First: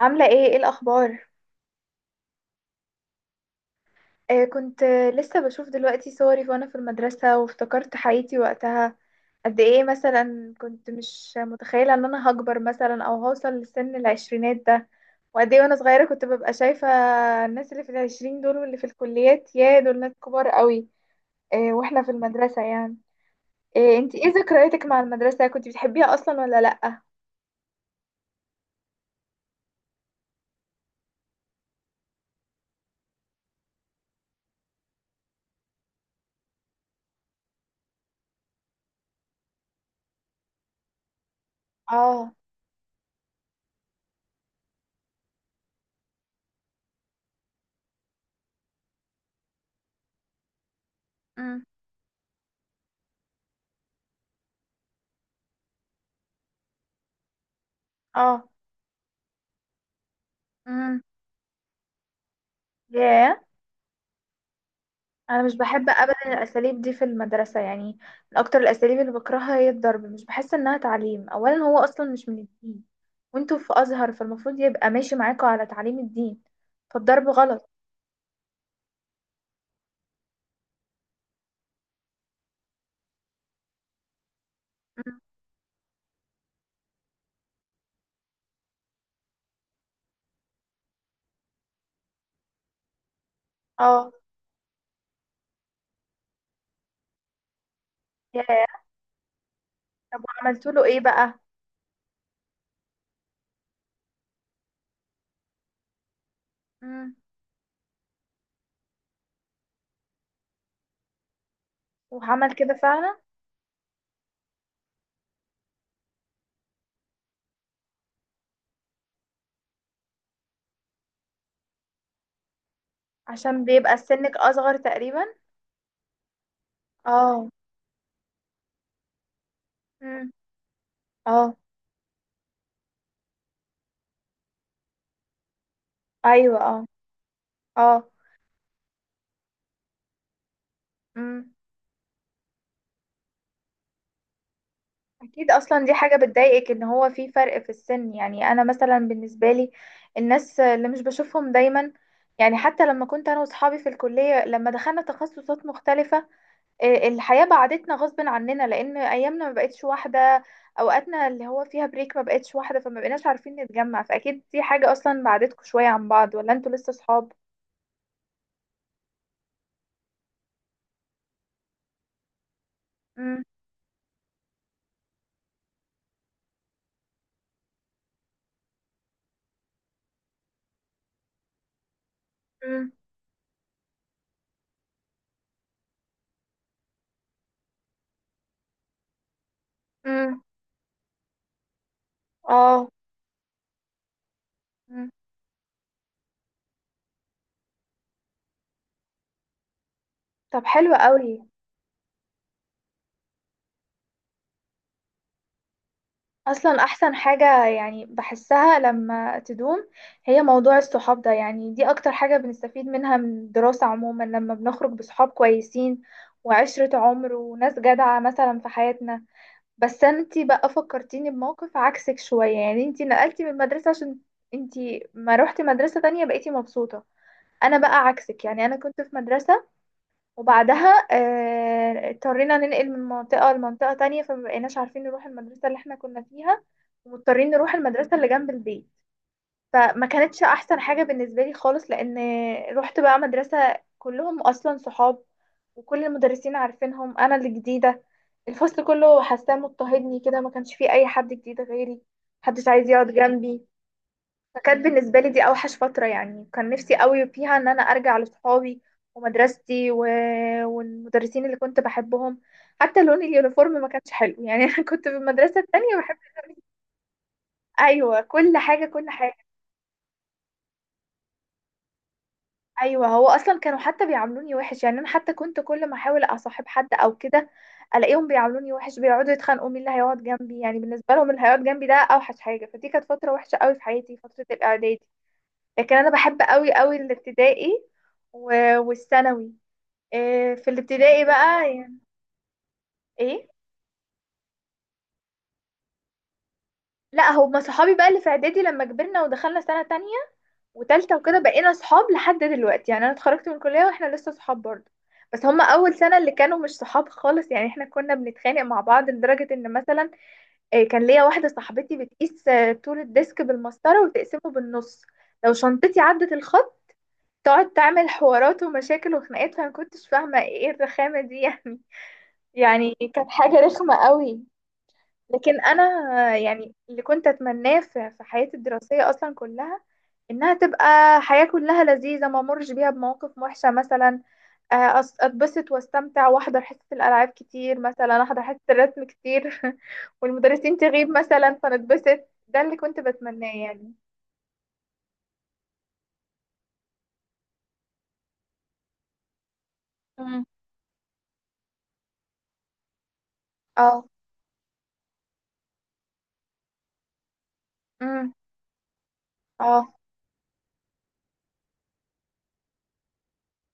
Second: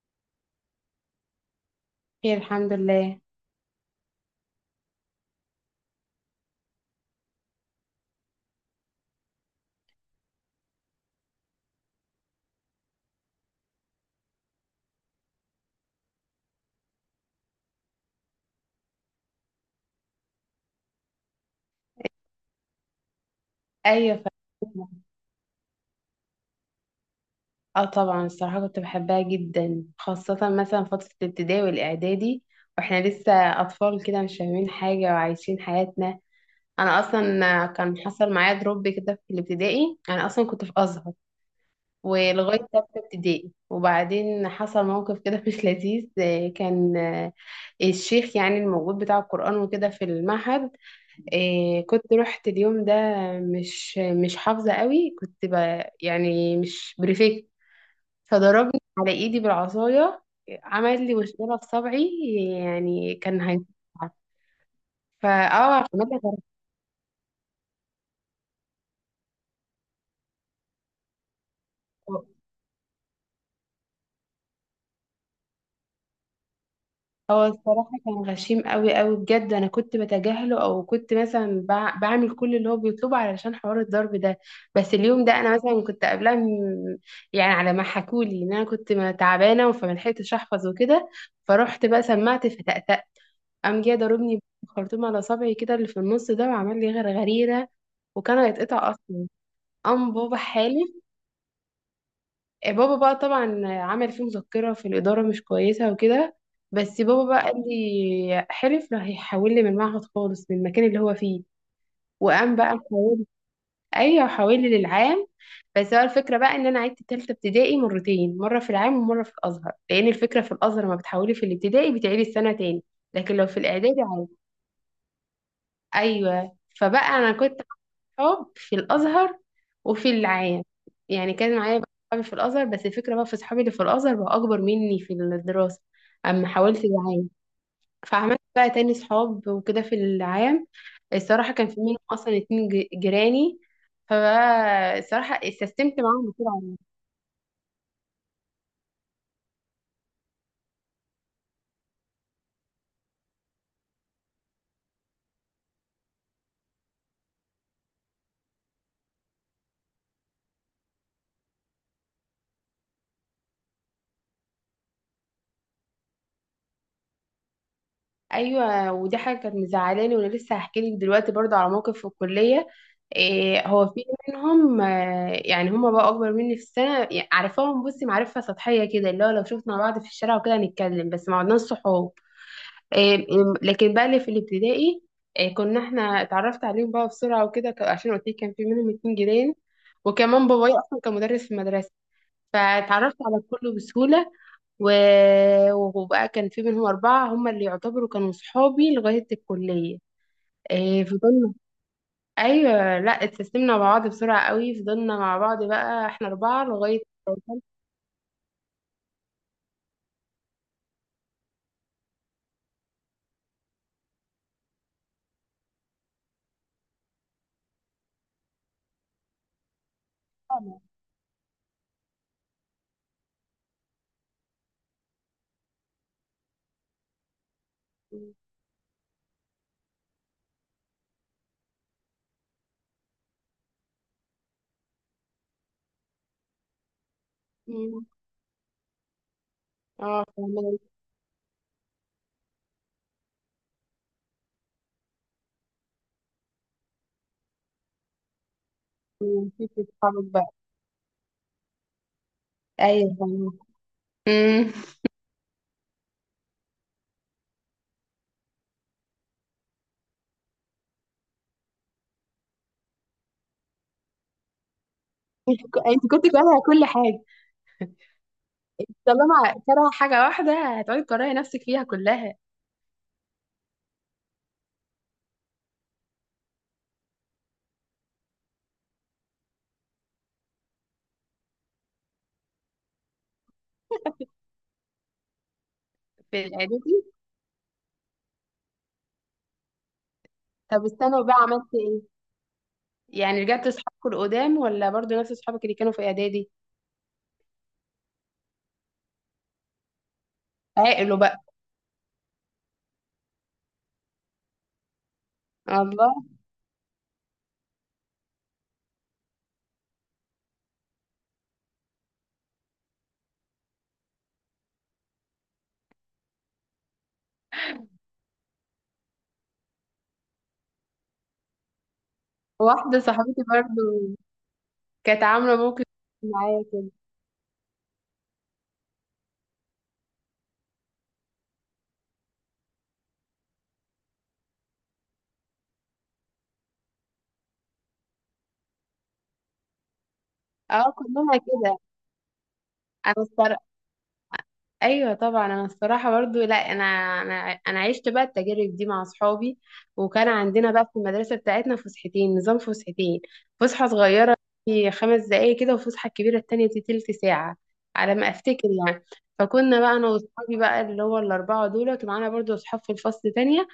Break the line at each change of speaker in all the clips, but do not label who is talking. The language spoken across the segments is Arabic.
عاملة ايه الأخبار؟
خير، الحمد لله.
آه، كنت لسه بشوف دلوقتي صوري وانا في المدرسة وافتكرت حياتي وقتها. قد ايه مثلا كنت مش متخيلة ان انا هكبر مثلا او هوصل لسن العشرينات ده، وقد ايه وانا صغيرة كنت ببقى شايفة الناس اللي في العشرين دول، واللي في الكليات يا دول ناس كبار قوي. آه، واحنا في المدرسة يعني. آه،
ايوه،
انتي ايه ذكرياتك
فاكرة.
مع المدرسة؟ كنت بتحبيها اصلا ولا لأ؟
اه، طبعا الصراحه كنت بحبها جدا، خاصه مثلا فتره الابتدائي والاعدادي، واحنا لسه اطفال كده مش فاهمين حاجه وعايشين حياتنا. انا اصلا كان حصل معايا دروب كده في الابتدائي، انا اصلا كنت في ازهر
اه.
ولغايه تالتة ابتدائي، وبعدين حصل موقف كده مش لذيذ، آه، كان آه، الشيخ يعني الموجود بتاع القران وكده في المعهد.
امم.
كنت رحت اليوم ده، مش حافظة قوي، كنت يعني مش بريفكت،
اه.
فضربني على ايدي بالعصاية،
امم.
عمل لي مشكلة في صبعي، يعني
ياه.
كان هيتقطع.
انا
فاه
مش
عمل
بحب ابدا
لي
الاساليب دي في المدرسه يعني، من اكتر الاساليب اللي بكرهها هي الضرب، مش بحس انها تعليم، اولا هو اصلا
جراحة.
مش من الدين، وانتوا في ازهر فالمفروض يبقى ماشي معاكوا على تعليم الدين، فالضرب
هو
غلط.
الصراحة كان غشيم قوي قوي بجد، أنا كنت بتجاهله أو كنت مثلا بعمل كل اللي هو بيطلبه علشان حوار الضرب ده. بس
مم.
اليوم ده أنا مثلا كنت قبلها يعني على ما حكولي إن أنا كنت تعبانة، فما لحقتش أحفظ وكده، فرحت بقى سمعت فتأتأ، قام جه
اه.
ضربني بخرطوم على صبعي كده اللي في النص ده، وعمل لي غرغريرة، وكان
يا.
هيتقطع أصلا. قام
طب
بابا
وعملتوا له ايه
حالي.
بقى؟
بابا بقى طبعا عمل فيه مذكرة في الإدارة مش كويسة وكده، بس
مم.
بابا بقى قال لي، حلف لا هيحول لي من المعهد خالص من المكان اللي هو فيه.
وعمل
وقام
كده
بقى
فعلا؟
محول. أيوه، حول لي للعام. بس هو الفكرة بقى إن أنا عدت تالتة ابتدائي مرتين، مرة في العام ومرة في الأزهر، لأن الفكرة في الأزهر لما بتحولي في الابتدائي بتعيدي السنة تاني، لكن لو في
عشان بيبقى
الإعدادي
سنك
عادي.
اصغر تقريبا.
أيوه، فبقى أنا
اه.
كنت صحاب في الازهر وفي
مم.
العام. يعني
اه.
كان معايا بقى صحابي في الازهر، بس الفكره بقى في صحابي اللي في الازهر بقى اكبر مني في الدراسه اما
ايوه. اه.
حاولت العام.
اه.
فعملت بقى تاني صحاب وكده في العام.
مم.
الصراحه كان في منهم اصلا اتنين جيراني، فبقى الصراحه
اكيد، اصلا دي
استسلمت
حاجه
معاهم.
بتضايقك ان هو في فرق في السن، يعني انا مثلا بالنسبه لي، الناس اللي مش بشوفهم دايما، يعني حتى لما كنت انا واصحابي في الكليه لما دخلنا تخصصات مختلفه، آه، الحياه بعدتنا غصب عننا لان ايامنا ما بقتش واحده، اوقاتنا اللي هو فيها بريك ما بقتش واحده فما بقيناش عارفين نتجمع، فاكيد دي حاجه اصلا بعدتكم شويه عن بعض، ولا انتوا لسه صحاب؟
ايوه، ودي حاجه كانت مزعلاني، وانا لسه هحكي لك دلوقتي برضو على موقف في الكليه.
امم.
هو في منهم، يعني هما بقى اكبر مني في السنه، يعني عارفاهم بصي معرفه سطحيه كده، اللي هو لو شفنا بعض في الشارع وكده هنتكلم، بس ما عدناش صحاب. إيه لكن بقى اللي في الابتدائي، كنا احنا اتعرفت عليهم بقى بسرعه وكده، عشان قلت لك كان في منهم اتنين جيران،
امم.
وكمان بابايا اصلا كان مدرس في المدرسه،
اه.
فاتعرفت على الكل بسهوله. و...
مم.
وبقى كان في منهم أربعة هم اللي يعتبروا كانوا صحابي لغاية الكلية.
طب حلو قوي.
فضلنا، أيوة لا، اتسلمنا مع بعض بسرعة قوي، فضلنا مع بعض بقى احنا أربعة
اصلا
لغاية.
احسن حاجة يعني بحسها لما تدوم، هي موضوع الصحاب ده، يعني دي اكتر حاجة بنستفيد منها من الدراسة عموما، لما بنخرج بصحاب كويسين وعشرة عمر وناس جدعة مثلا في حياتنا. بس انتي بقى فكرتيني بموقف عكسك شوية، يعني انتي نقلتي من المدرسة عشان انتي ما روحتي مدرسة تانية بقيتي مبسوطة. انا بقى عكسك، يعني انا كنت في مدرسة وبعدها اضطرينا ننقل من منطقة لمنطقة تانية، فمبقيناش عارفين نروح المدرسة اللي احنا كنا فيها، ومضطرين نروح
مم.
المدرسة اللي جنب البيت. فما
اه،
كانتش أحسن
فهمت.
حاجة بالنسبة لي خالص، لأن رحت بقى مدرسة كلهم أصلا صحاب، وكل المدرسين عارفينهم، أنا اللي جديدة، الفصل كله حاساه
نسيت
مضطهدني
اصحابك
كده، ما
بقى.
كانش فيه أي حد جديد غيري، محدش عايز يقعد
ايوه، فهمت.
جنبي.
مم.
فكانت بالنسبة لي دي أوحش فترة، يعني كان نفسي قوي فيها إن أنا أرجع لصحابي ومدرستي والمدرسين اللي كنت بحبهم. حتى لون اليونيفورم ما كانش حلو يعني، أنا كنت في المدرسة التانية
انت
بحب.
كنت كارهة كل حاجة.
أيوة، كل حاجة، كل حاجة.
طالما كارهة حاجة واحدة هتقعدي تكرهي نفسك فيها كلها
أيوة، هو أصلا كانوا حتى بيعاملوني وحش، يعني أنا حتى كنت كل ما أحاول أصاحب حد أو كده ألاقيهم بيعاملوني وحش، بيقعدوا يتخانقوا مين اللي هيقعد جنبي، يعني بالنسبة لهم اللي هيقعد جنبي ده أوحش حاجة، فدي كانت فترة وحشة قوي في حياتي، فترة الإعدادي. لكن انا بحب
في
قوي قوي
الإعدادي.
الابتدائي و- والثانوي. إيه، في
طب الثانوي
الابتدائي
بقى عملت
بقى يعني.
ايه؟ يعني
ايه.
رجعت لأصحابك القدام ولا برضو نفس أصحابك اللي كانوا في إعدادي؟
لا، هما صحابي بقى اللي في اعدادي لما كبرنا ودخلنا سنة تانية وتالتة
عاقلوا بقى.
وكده بقينا صحاب لحد دلوقتي، يعني انا اتخرجت من الكلية واحنا لسه صحاب برضه. بس هما اول
الله.
سنة اللي كانوا مش صحاب خالص، يعني احنا كنا بنتخانق مع بعض لدرجة ان مثلا، إيه، كان ليا واحدة صاحبتي بتقيس طول الديسك بالمسطرة وتقسمه بالنص، لو شنطتي عدت الخط تقعد تعمل حوارات ومشاكل وخناقات، فانا مكنتش فاهمة ايه الرخامة دي يعني، يعني
واحدة
كانت
صاحبتي
حاجة
برضو
رخمة قوي.
كانت عاملة
لكن
موقف
انا
معايا
يعني
كده.
اللي كنت اتمناه في حياتي الدراسية اصلا كلها انها تبقى حياة كلها لذيذة، ما امرش بيها بمواقف وحشة مثلا، اتبسط واستمتع واحضر حصة الالعاب كتير، مثلا احضر حصة الرسم كتير والمدرسين
اه،
تغيب
كلنا
مثلا
كده.
فنتبسط، ده اللي كنت
انا
بتمناه
الصراحة،
يعني.
ايوه طبعا، انا الصراحه برضو، لا، انا انا عشت بقى التجارب دي مع اصحابي، وكان
مم.
عندنا بقى في المدرسه بتاعتنا فسحتين، نظام فسحتين، فسحه
اه.
صغيره في 5 دقائق كده، وفسحه كبيره التانية دي تلت ساعه على ما
مم.
افتكر يعني. فكنا بقى
اه.
انا واصحابي بقى اللي هو الاربعه دول، ومعانا برضو اصحاب في الفصل تانية،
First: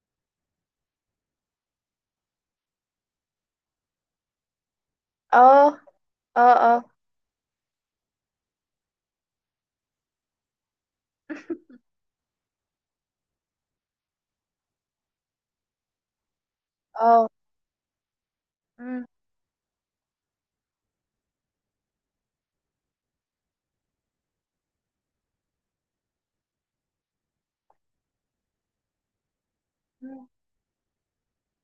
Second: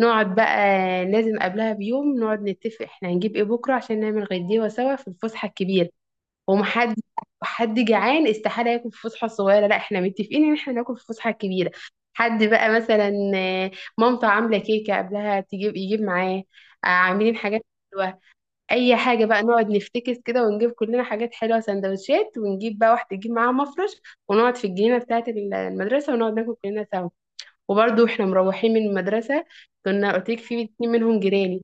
نقعد بقى. لازم قبلها بيوم نقعد نتفق احنا هنجيب ايه بكره عشان نعمل غديوه سوا في الفسحه
اه.
الكبيره.
اه. اه.
ومحد حد جعان استحاله ياكل في فسحه صغيره، لا احنا متفقين ان احنا ناكل في فسحه كبيره. حد بقى مثلا، مامته عامله كيكه قبلها تجيب، يجيب معاه.
اه.
عاملين حاجات حلوه، اي
مم.
حاجه بقى نقعد نفتكس كده، ونجيب كلنا حاجات حلوه سندوتشات، ونجيب بقى واحده تجيب معاها مفرش، ونقعد في الجنينه بتاعه المدرسه، ونقعد ناكل كلنا سوا. وبرضه احنا مروحين من المدرسه، كنا
مم.
قلت لك في اتنين منهم جيراني،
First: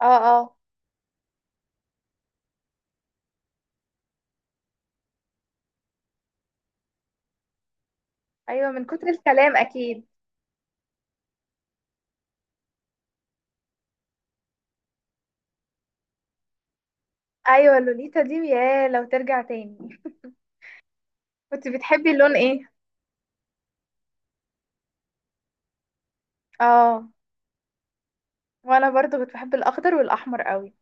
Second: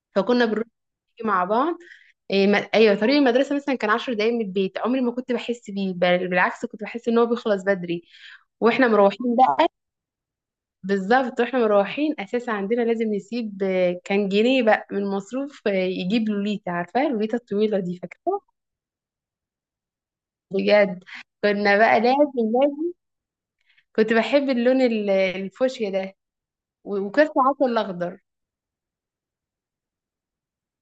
اه.
فكنا
اه.
بنروح نيجي مع بعض. إيه ما... ايوه، طريق المدرسه مثلا كان 10 دقايق من البيت، عمري ما كنت بحس بيه، بل بالعكس كنت بحس ان هو بيخلص بدري
ايوه، من
واحنا
كتر
مروحين
الكلام
بقى.
اكيد.
بالظبط واحنا مروحين، اساسا عندنا لازم نسيب، كان جنيه بقى من مصروف، يجيب لوليتا، عارفه لوليتا
ايوه،
الطويله دي،
لوليتا دي
فاكره
يا لو ترجع تاني.
بجد.
كنت
كنا بقى
بتحبي اللون
لازم
ايه؟
لازم كنت بحب اللون الفوشيا ده، و-
اه.
وكان ساعات الاخضر.
وانا برضو كنت بحب الاخضر والاحمر قوي.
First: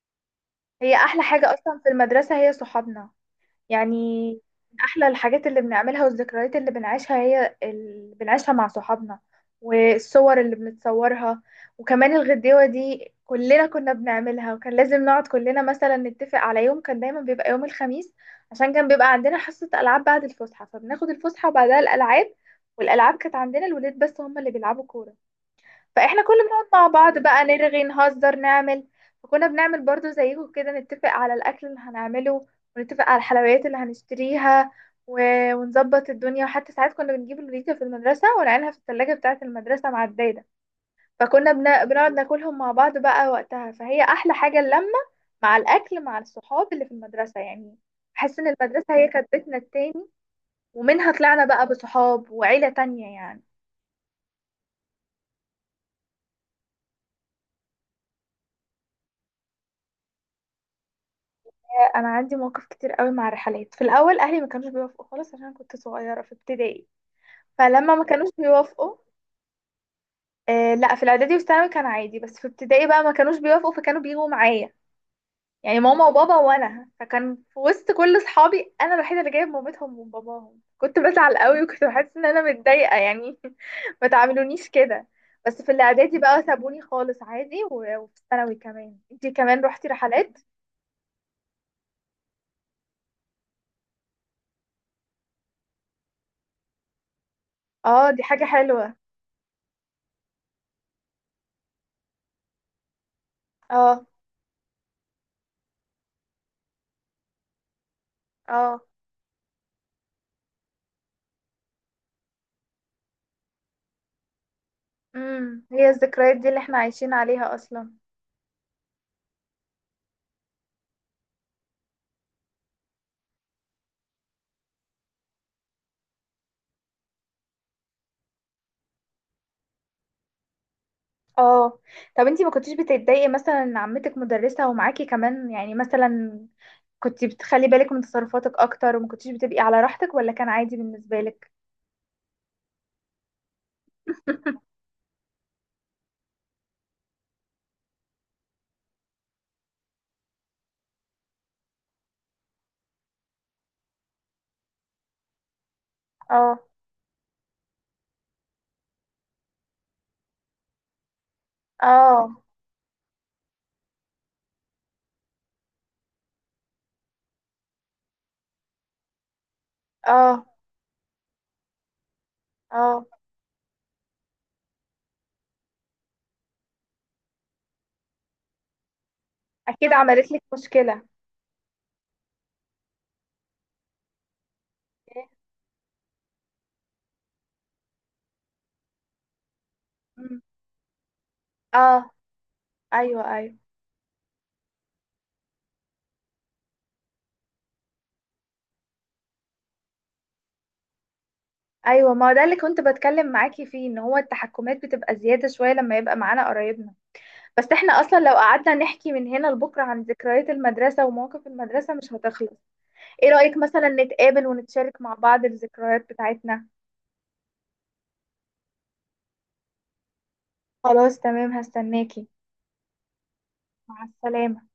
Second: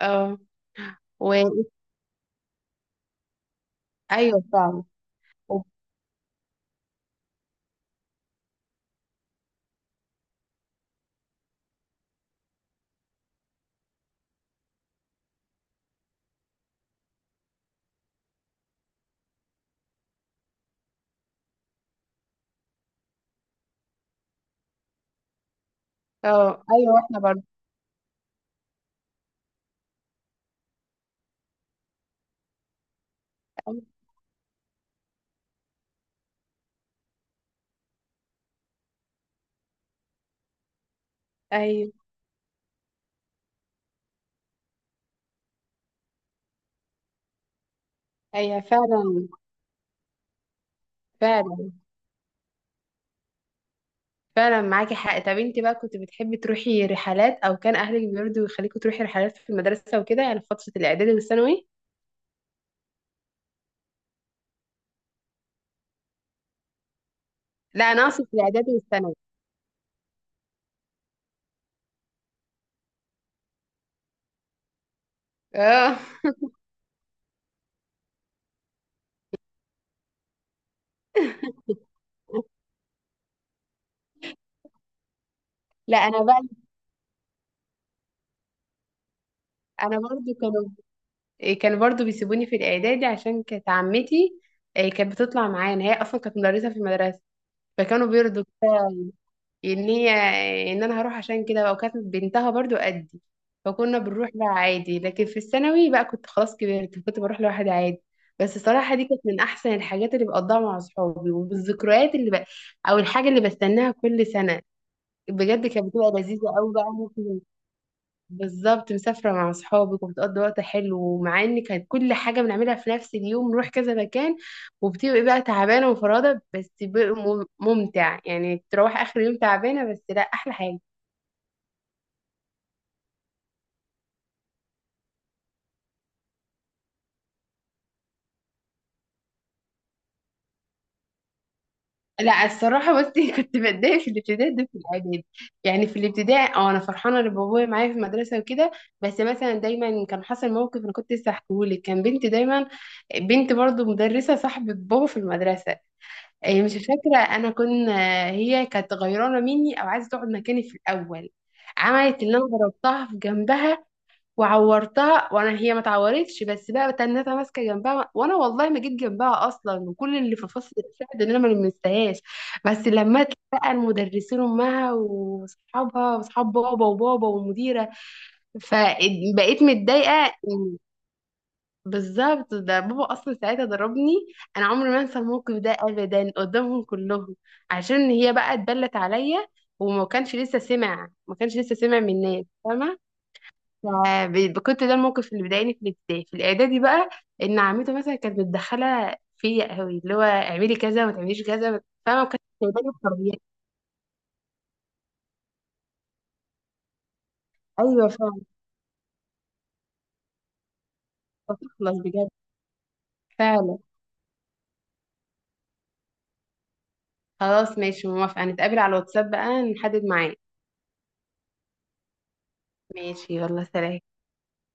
اه،
هي احلى
و...
حاجه اصلا في المدرسه هي صحابنا يعني،
ايوه
من
فعلا.
احلى الحاجات اللي بنعملها والذكريات اللي بنعيشها هي اللي بنعيشها مع صحابنا والصور اللي بنتصورها. وكمان الغديوة دي كلنا كنا بنعملها، وكان لازم نقعد كلنا مثلا نتفق على يوم، كان دايما بيبقى يوم الخميس، عشان كان بيبقى عندنا حصة ألعاب بعد الفسحة، فبناخد الفسحة وبعدها الألعاب. والألعاب كانت عندنا الولاد بس هم اللي بيلعبوا كورة، فاحنا كل ما
اه
نقعد مع
ايوه،
بعض
واحنا برضه
بقى نرغي نهزر نعمل. فكنا بنعمل برضو زيكم كده، نتفق على الاكل اللي هنعمله، ونتفق على الحلويات اللي هنشتريها و... ونظبط الدنيا، وحتى ساعات كنا بنجيب الوليدة في المدرسة ونعينها في الثلاجة بتاعة المدرسة مع الدايدة، فكنا
ايوه،
بنقعد ناكلهم مع بعض بقى وقتها، فهي أحلى حاجة اللمة مع الأكل مع الصحاب اللي في المدرسة يعني. بحس إن
ايوه
المدرسة هي كانت
فعلا،
بيتنا التاني، ومنها طلعنا بقى
فعلا،
بصحاب وعيلة تانية يعني.
فعلا معاكي حق. طب انت بقى كنت بتحبي تروحي رحلات او كان اهلك بيرضوا يخليكوا تروحي رحلات في المدرسه وكده، يعني في فتره الاعدادي والثانوي؟
انا عندي مواقف كتير قوي مع الرحلات، في الاول اهلي ما كانوش بيوافقوا خالص عشان كنت صغيره في ابتدائي،
لا،
فلما
انا
ما
اقصد
كانوش
في الاعدادي
بيوافقوا،
والثانوي.
آه لا، في الاعدادي والثانوي كان عادي، بس في ابتدائي بقى ما كانوش بيوافقوا فكانوا بيجوا معايا، يعني
اه
ماما وبابا وانا، فكان في وسط كل اصحابي انا الوحيده اللي جايب مامتهم وباباهم، كنت بزعل قوي وكنت بحس ان انا متضايقه يعني، ما تعاملونيش كده. بس في
لا،
الاعدادي
انا بقى
بقى سابوني خالص عادي، و- وفي الثانوي كمان، انتي كمان روحتي
انا برضو
رحلات؟
كانوا، كانوا برضو بيسيبوني في الاعدادي عشان كانت عمتي، كانت بتطلع معانا، هي اصلا كانت مدرسه في المدرسه فكانوا
اه دي حاجه
بيرضوا
حلوه.
ان هي، ان انا هروح. عشان كده بقى، وكانت بنتها برضو قدي، فكنا
اه.
بنروح بقى عادي. لكن في الثانوي بقى كنت خلاص كبرت كنت بروح لوحدي عادي. بس
اه.
الصراحة دي كانت من أحسن الحاجات اللي بقضيها مع صحابي، والذكريات اللي بقى أو الحاجة اللي بستناها كل سنة.
امم،
بجد كانت
هي
بتبقى
الذكريات دي
لذيذة
اللي
أوي
احنا
بقى.
عايشين عليها اصلا.
بالظبط، مسافرة مع أصحابك وبتقضي وقت حلو، ومع إن كانت كل حاجة بنعملها في نفس اليوم نروح كذا مكان، وبتبقي بقى تعبانة ومفرهدة، بس بيبقى ممتع، يعني تروح آخر يوم تعبانة، بس لا أحلى حاجة.
اه. طب انتي ما كنتيش بتتضايقي مثلا ان عمتك مدرسة ومعاكي كمان، يعني مثلا كنتي بتخلي بالك من تصرفاتك اكتر وما كنتيش بتبقي على راحتك، ولا كان عادي بالنسبة لك؟
لا الصراحة بصي كنت بتضايق في الابتدائي ده في الإعدادي. يعني في الابتدائي اه أنا فرحانة إن بابايا معايا في المدرسة وكده، بس مثلا دايما كان حصل موقف أنا كنت لسه هحكيهولك. كان بنت دايما بنت برضو مدرسة صاحبة بابا في المدرسة،
اه.
مش فاكرة أنا هي كانت غيرانة مني أو عايزة تقعد مكاني. في الأول عملت
اه.
اللي أنا ضربتها في جنبها وعورتها، وأنا هي ما اتعورتش. بس بقى تنتها ماسكة جنبها، وأنا والله ما جيت جنبها أصلا، وكل اللي
اه.
في فصل ساعد إن أنا ما لمستهاش. بس
اه.
لما بقى المدرسين أمها وأصحابها وأصحاب بابا وبابا والمديرة، فبقيت
اكيد عملت
متضايقة.
لك مشكلة.
بالظبط، ده بابا اصلا ساعتها ضربني. انا عمري ما انسى الموقف ده ابدا قدامهم كلهم عشان هي بقى اتبلت عليا، وما كانش
مم.
لسه سمع ما كانش لسه سمع
اه.
من الناس فاهمه.
ايوه، ايوه،
كنت ده الموقف اللي بيضايقني في الابتدائي. في الاعدادي بقى ان عمته مثلا كانت متدخله فيا قوي، اللي هو اعملي كذا ما تعمليش كذا،
ايوه،
فاهمه،
ما
ما
هو
كانتش
ده اللي كنت
سايباني
بتكلم
بحريتي.
معاكي فيه، ان هو التحكمات بتبقى زيادة شوية لما يبقى معانا قرايبنا. بس احنا
ايوه
اصلا لو
فعلا.
قعدنا نحكي من هنا لبكره عن ذكريات المدرسه ومواقف المدرسه
تخلص
مش
بجد
هتخلص. ايه رايك
فعلا.
مثلا نتقابل ونتشارك مع بعض الذكريات بتاعتنا؟
خلاص ماشي، موافقه، نتقابل على الواتساب بقى نحدد ميعاد.
خلاص تمام، هستناكي.
ماشي، يلا سلام.
مع السلامه.